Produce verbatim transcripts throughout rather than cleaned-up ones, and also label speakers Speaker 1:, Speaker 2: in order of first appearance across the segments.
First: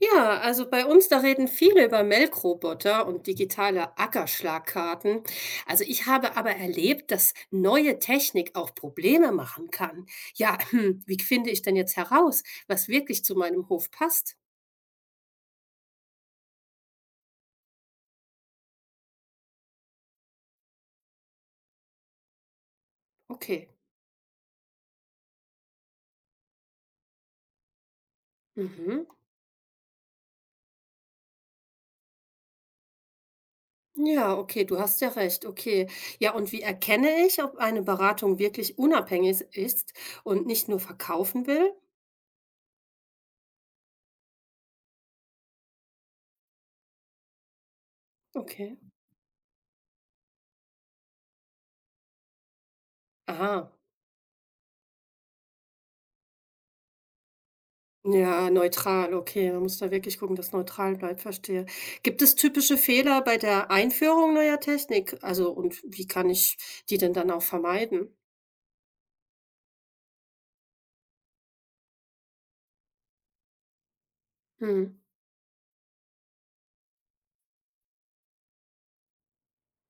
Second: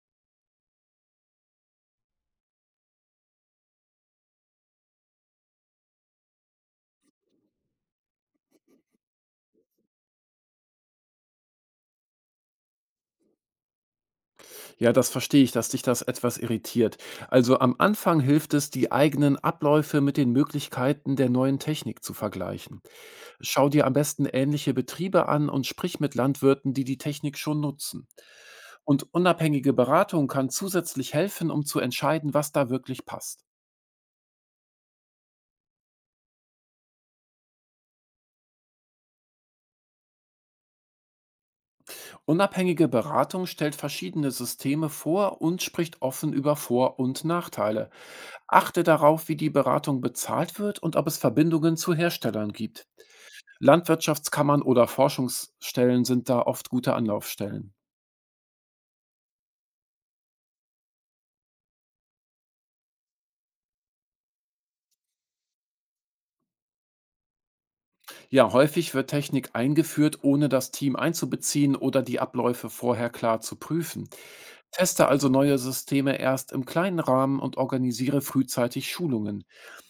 Speaker 1: Ja, also bei uns, da reden viele über Melkroboter und digitale Ackerschlagkarten. Also ich habe aber erlebt, dass neue Technik auch Probleme machen kann. Ja, hm, wie finde ich denn jetzt heraus, was wirklich zu meinem Hof passt?
Speaker 2: Ja, das verstehe ich, dass dich das etwas irritiert. Also am Anfang hilft es, die eigenen Abläufe mit den Möglichkeiten der neuen Technik zu vergleichen. Schau
Speaker 1: Okay.
Speaker 2: dir am besten ähnliche Betriebe an und sprich mit Landwirten, die die Technik schon nutzen.
Speaker 1: Mhm.
Speaker 2: Und unabhängige Beratung kann zusätzlich helfen, um zu entscheiden, was da wirklich passt.
Speaker 1: Ja, okay, du hast ja recht. Okay. Ja, und wie erkenne ich, ob eine Beratung wirklich unabhängig ist und nicht nur verkaufen will?
Speaker 2: Unabhängige Beratung stellt verschiedene Systeme vor und spricht offen über Vor- und Nachteile.
Speaker 1: Okay.
Speaker 2: Achte darauf, wie die Beratung bezahlt wird und ob es Verbindungen zu Herstellern gibt.
Speaker 1: Aha.
Speaker 2: Landwirtschaftskammern oder Forschungsstellen sind da oft gute Anlaufstellen.
Speaker 1: Ja, neutral, okay. Man muss da wirklich gucken, dass neutral bleibt, verstehe. Gibt es typische Fehler bei der Einführung neuer Technik? Also, und wie kann ich die denn dann auch vermeiden?
Speaker 2: Ja, häufig wird Technik eingeführt, ohne das Team einzubeziehen oder die Abläufe vorher klar zu prüfen.
Speaker 1: Hm.
Speaker 2: Teste also neue Systeme erst im kleinen Rahmen und organisiere frühzeitig Schulungen.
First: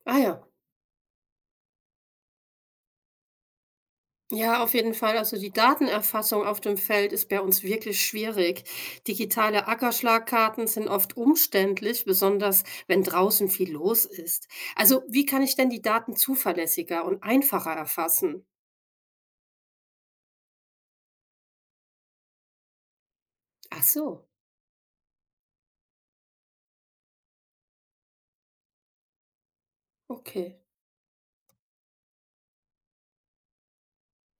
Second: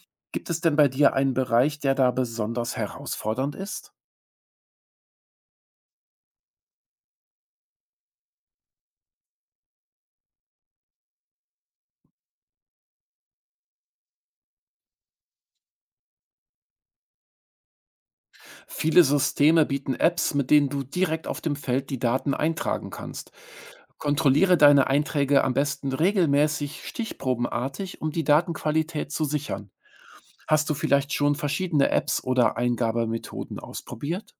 Speaker 1: Ah ja.
Speaker 2: Gibt es denn bei dir einen Bereich, der da besonders herausfordernd ist?
Speaker 1: Ja, auf jeden Fall. Also die Datenerfassung auf dem Feld ist bei uns wirklich schwierig. Digitale Ackerschlagkarten sind oft umständlich, besonders wenn draußen viel los ist. Also, wie kann ich denn die Daten zuverlässiger und einfacher erfassen?
Speaker 2: Viele Systeme bieten Apps, mit denen du direkt auf dem Feld die Daten eintragen kannst.
Speaker 1: Ach so,
Speaker 2: Kontrolliere deine Einträge am besten regelmäßig stichprobenartig, um die Datenqualität zu sichern.
Speaker 1: okay.
Speaker 2: Hast du vielleicht schon verschiedene Apps oder Eingabemethoden ausprobiert?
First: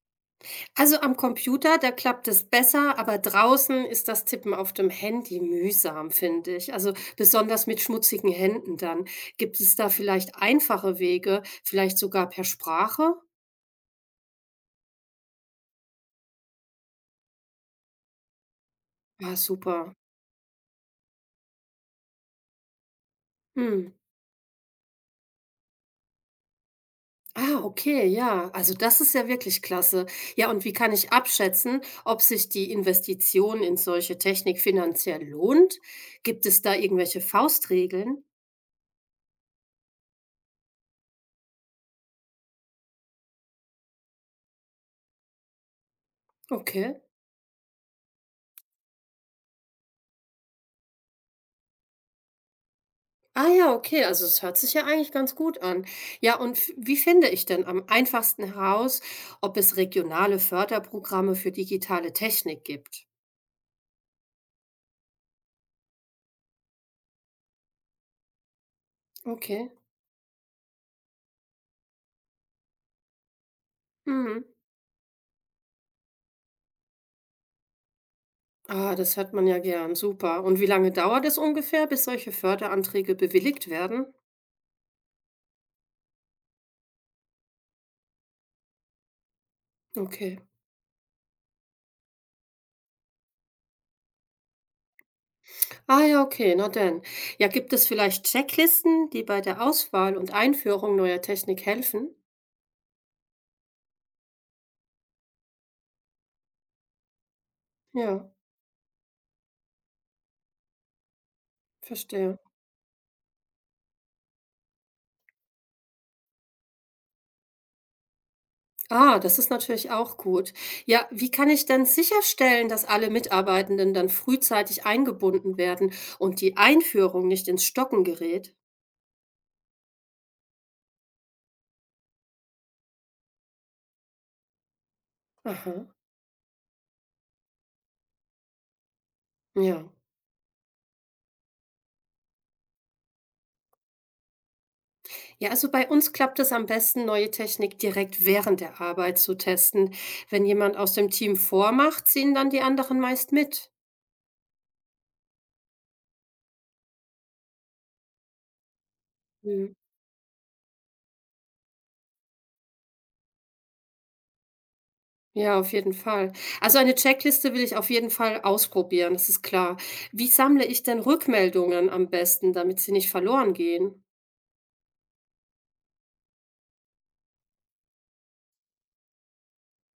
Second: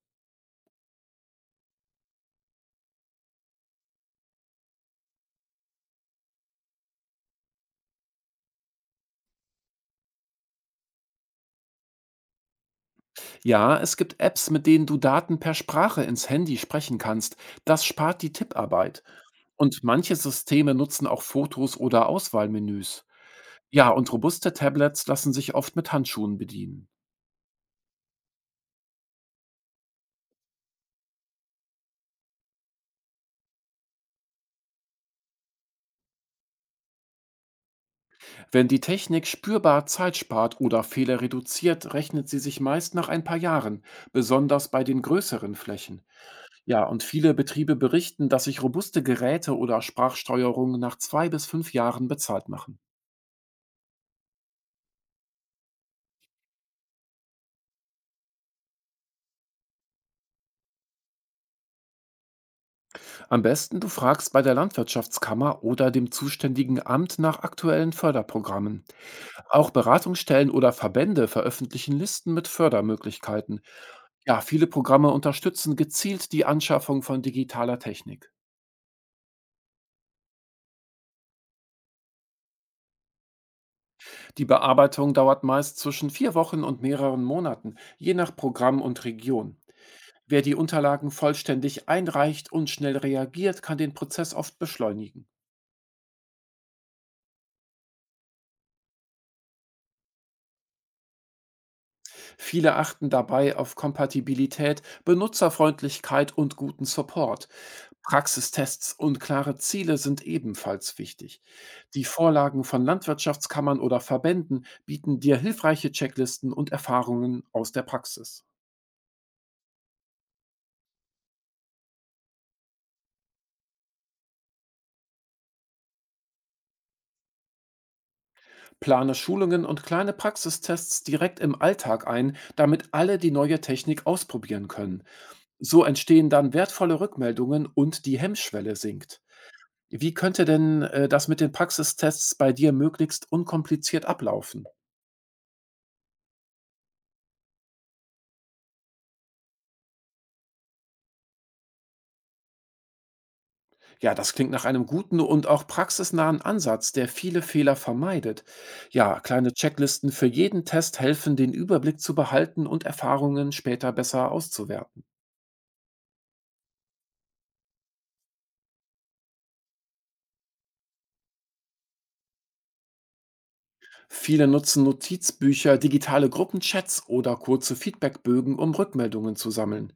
Speaker 1: Also am Computer, da klappt es besser, aber draußen ist das Tippen auf dem Handy mühsam, finde ich. Also besonders mit schmutzigen Händen dann. Gibt es da vielleicht einfache Wege, vielleicht sogar per Sprache?
Speaker 2: Ja, es gibt Apps, mit denen du Daten per Sprache ins Handy sprechen kannst. Das spart die Tipparbeit.
Speaker 1: Ah,
Speaker 2: Und
Speaker 1: super.
Speaker 2: manche Systeme nutzen auch Fotos oder Auswahlmenüs. Ja,
Speaker 1: Hm.
Speaker 2: und robuste Tablets lassen sich oft mit Handschuhen bedienen.
Speaker 1: Ah, okay, ja. Also das ist ja wirklich klasse. Ja, und wie kann ich abschätzen, ob sich die Investition in solche Technik finanziell lohnt? Gibt es da irgendwelche Faustregeln?
Speaker 2: Wenn die Technik spürbar Zeit spart oder Fehler reduziert, rechnet sie sich meist nach ein paar Jahren, besonders bei den größeren Flächen. Ja,
Speaker 1: Okay.
Speaker 2: und viele Betriebe berichten, dass sich robuste Geräte oder Sprachsteuerungen nach zwei bis fünf Jahren bezahlt machen.
Speaker 1: Ah ja, okay, also es hört sich ja eigentlich ganz gut an. Ja, und f wie finde ich denn am einfachsten heraus, ob es regionale Förderprogramme für digitale Technik gibt?
Speaker 2: Am besten du fragst bei der Landwirtschaftskammer oder dem zuständigen Amt nach aktuellen Förderprogrammen. Auch
Speaker 1: Okay.
Speaker 2: Beratungsstellen oder Verbände veröffentlichen Listen mit Fördermöglichkeiten. Ja,
Speaker 1: Mhm.
Speaker 2: viele Programme unterstützen gezielt die Anschaffung von digitaler Technik.
Speaker 1: Ah, das hört man ja gern. Super. Und wie lange dauert es ungefähr, bis solche Förderanträge bewilligt werden?
Speaker 2: Die Bearbeitung dauert meist zwischen vier Wochen und mehreren Monaten, je nach Programm und Region.
Speaker 1: Okay.
Speaker 2: Wer die Unterlagen vollständig einreicht und schnell reagiert, kann den Prozess oft beschleunigen.
Speaker 1: Ah ja, okay, na denn. Ja, gibt es vielleicht Checklisten, die bei der Auswahl und Einführung neuer Technik helfen?
Speaker 2: Viele achten dabei auf Kompatibilität, Benutzerfreundlichkeit und guten Support.
Speaker 1: Ja,
Speaker 2: Praxistests und klare Ziele sind ebenfalls wichtig. Die
Speaker 1: verstehe.
Speaker 2: Vorlagen von Landwirtschaftskammern oder Verbänden bieten dir hilfreiche Checklisten und Erfahrungen aus der Praxis.
Speaker 1: Ah, das ist natürlich auch gut. Ja, wie kann ich denn sicherstellen, dass alle Mitarbeitenden dann frühzeitig eingebunden werden und die Einführung nicht ins Stocken gerät?
Speaker 2: Plane Schulungen und kleine Praxistests direkt im Alltag ein, damit alle die neue Technik ausprobieren können. So
Speaker 1: Aha.
Speaker 2: entstehen dann wertvolle Rückmeldungen und die Hemmschwelle sinkt.
Speaker 1: Ja.
Speaker 2: Wie könnte denn, äh, das mit den Praxistests bei dir möglichst unkompliziert ablaufen?
Speaker 1: Ja, also bei uns klappt es am besten, neue Technik direkt während der Arbeit zu testen. Wenn jemand aus dem Team vormacht, ziehen dann die anderen meist mit.
Speaker 2: Ja, das klingt nach einem guten und auch praxisnahen Ansatz, der viele Fehler vermeidet. Ja, kleine
Speaker 1: Mhm.
Speaker 2: Checklisten für jeden Test helfen, den Überblick zu behalten und Erfahrungen später besser auszuwerten.
Speaker 1: Ja, auf jeden Fall. Also eine Checkliste will ich auf jeden Fall ausprobieren, das ist klar. Wie sammle ich denn Rückmeldungen am besten, damit sie nicht verloren gehen?
Speaker 2: Viele nutzen Notizbücher, digitale Gruppenchats oder kurze Feedbackbögen, um Rückmeldungen zu sammeln.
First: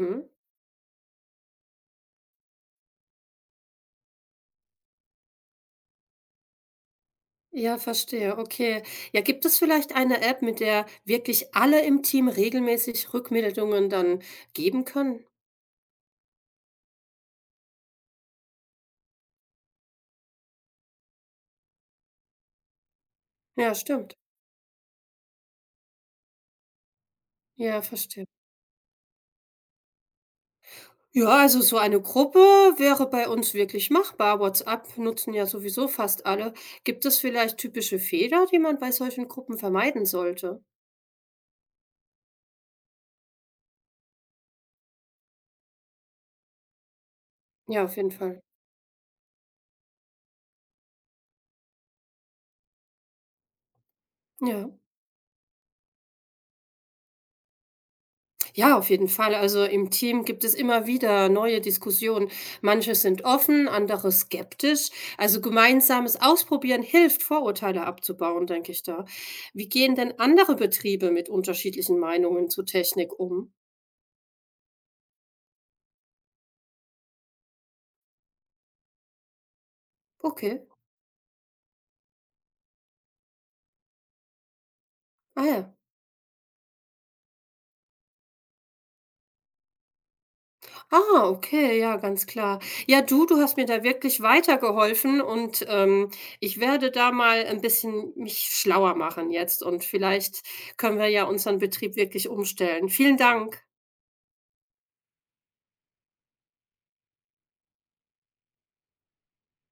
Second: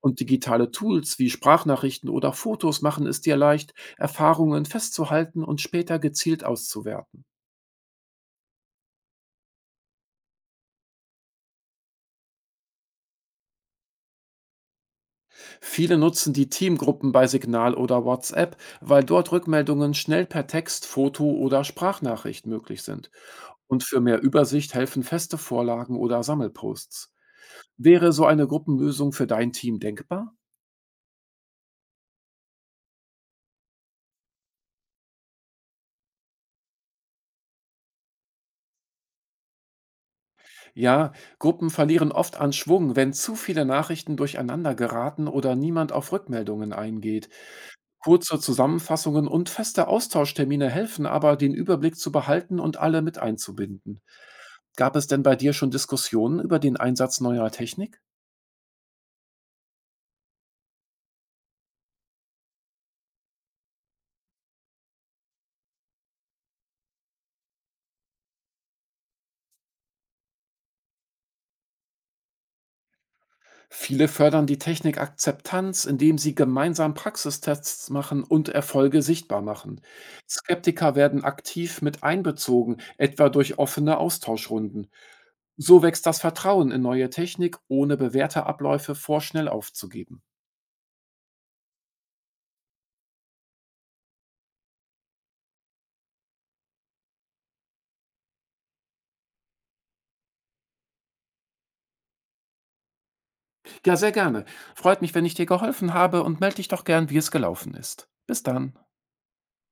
Speaker 2: Und digitale Tools wie Sprachnachrichten oder Fotos machen es dir leicht, Erfahrungen festzuhalten und später gezielt auszuwerten.
Speaker 1: Ja, verstehe, okay. Ja, gibt es vielleicht eine App, mit der wirklich alle im Team regelmäßig Rückmeldungen dann geben können?
Speaker 2: Viele nutzen die Teamgruppen bei Signal oder WhatsApp, weil dort Rückmeldungen schnell per Text, Foto oder Sprachnachricht möglich sind.
Speaker 1: Ja,
Speaker 2: Und für
Speaker 1: stimmt.
Speaker 2: mehr Übersicht helfen feste Vorlagen oder Sammelposts.
Speaker 1: Ja,
Speaker 2: Wäre so
Speaker 1: verstehe.
Speaker 2: eine Gruppenlösung für dein Team denkbar?
Speaker 1: Ja, also so eine Gruppe wäre bei uns wirklich machbar. WhatsApp nutzen ja sowieso fast alle. Gibt es vielleicht typische Fehler, die man bei solchen Gruppen vermeiden sollte?
Speaker 2: Ja, Gruppen verlieren oft an Schwung, wenn zu viele Nachrichten durcheinander geraten oder niemand auf Rückmeldungen eingeht.
Speaker 1: Ja, auf jeden
Speaker 2: Kurze
Speaker 1: Fall.
Speaker 2: Zusammenfassungen und feste Austauschtermine helfen aber, den Überblick zu behalten und alle mit einzubinden.
Speaker 1: Ja.
Speaker 2: Gab es denn bei dir schon Diskussionen über den Einsatz neuer Technik?
Speaker 1: Ja, auf jeden Fall. Also im Team gibt es immer wieder neue Diskussionen. Manche sind offen, andere skeptisch. Also gemeinsames Ausprobieren hilft, Vorurteile abzubauen, denke ich da. Wie gehen denn andere Betriebe mit unterschiedlichen Meinungen zur Technik um?
Speaker 2: Viele fördern die Technikakzeptanz, indem sie gemeinsam Praxistests machen und Erfolge sichtbar machen.
Speaker 1: Okay.
Speaker 2: Skeptiker werden aktiv mit einbezogen, etwa durch offene Austauschrunden.
Speaker 1: Ah ja.
Speaker 2: So wächst das Vertrauen in neue Technik, ohne bewährte Abläufe vorschnell aufzugeben.
Speaker 1: Ah, okay, ja, ganz klar. Ja, du, du hast mir da wirklich weitergeholfen und ähm, ich werde da mal ein bisschen mich schlauer machen jetzt und vielleicht können wir ja unseren Betrieb wirklich umstellen. Vielen Dank.
Speaker 2: Ja, sehr gerne. Freut mich, wenn ich dir geholfen habe und melde dich doch gern, wie es gelaufen ist. Bis dann.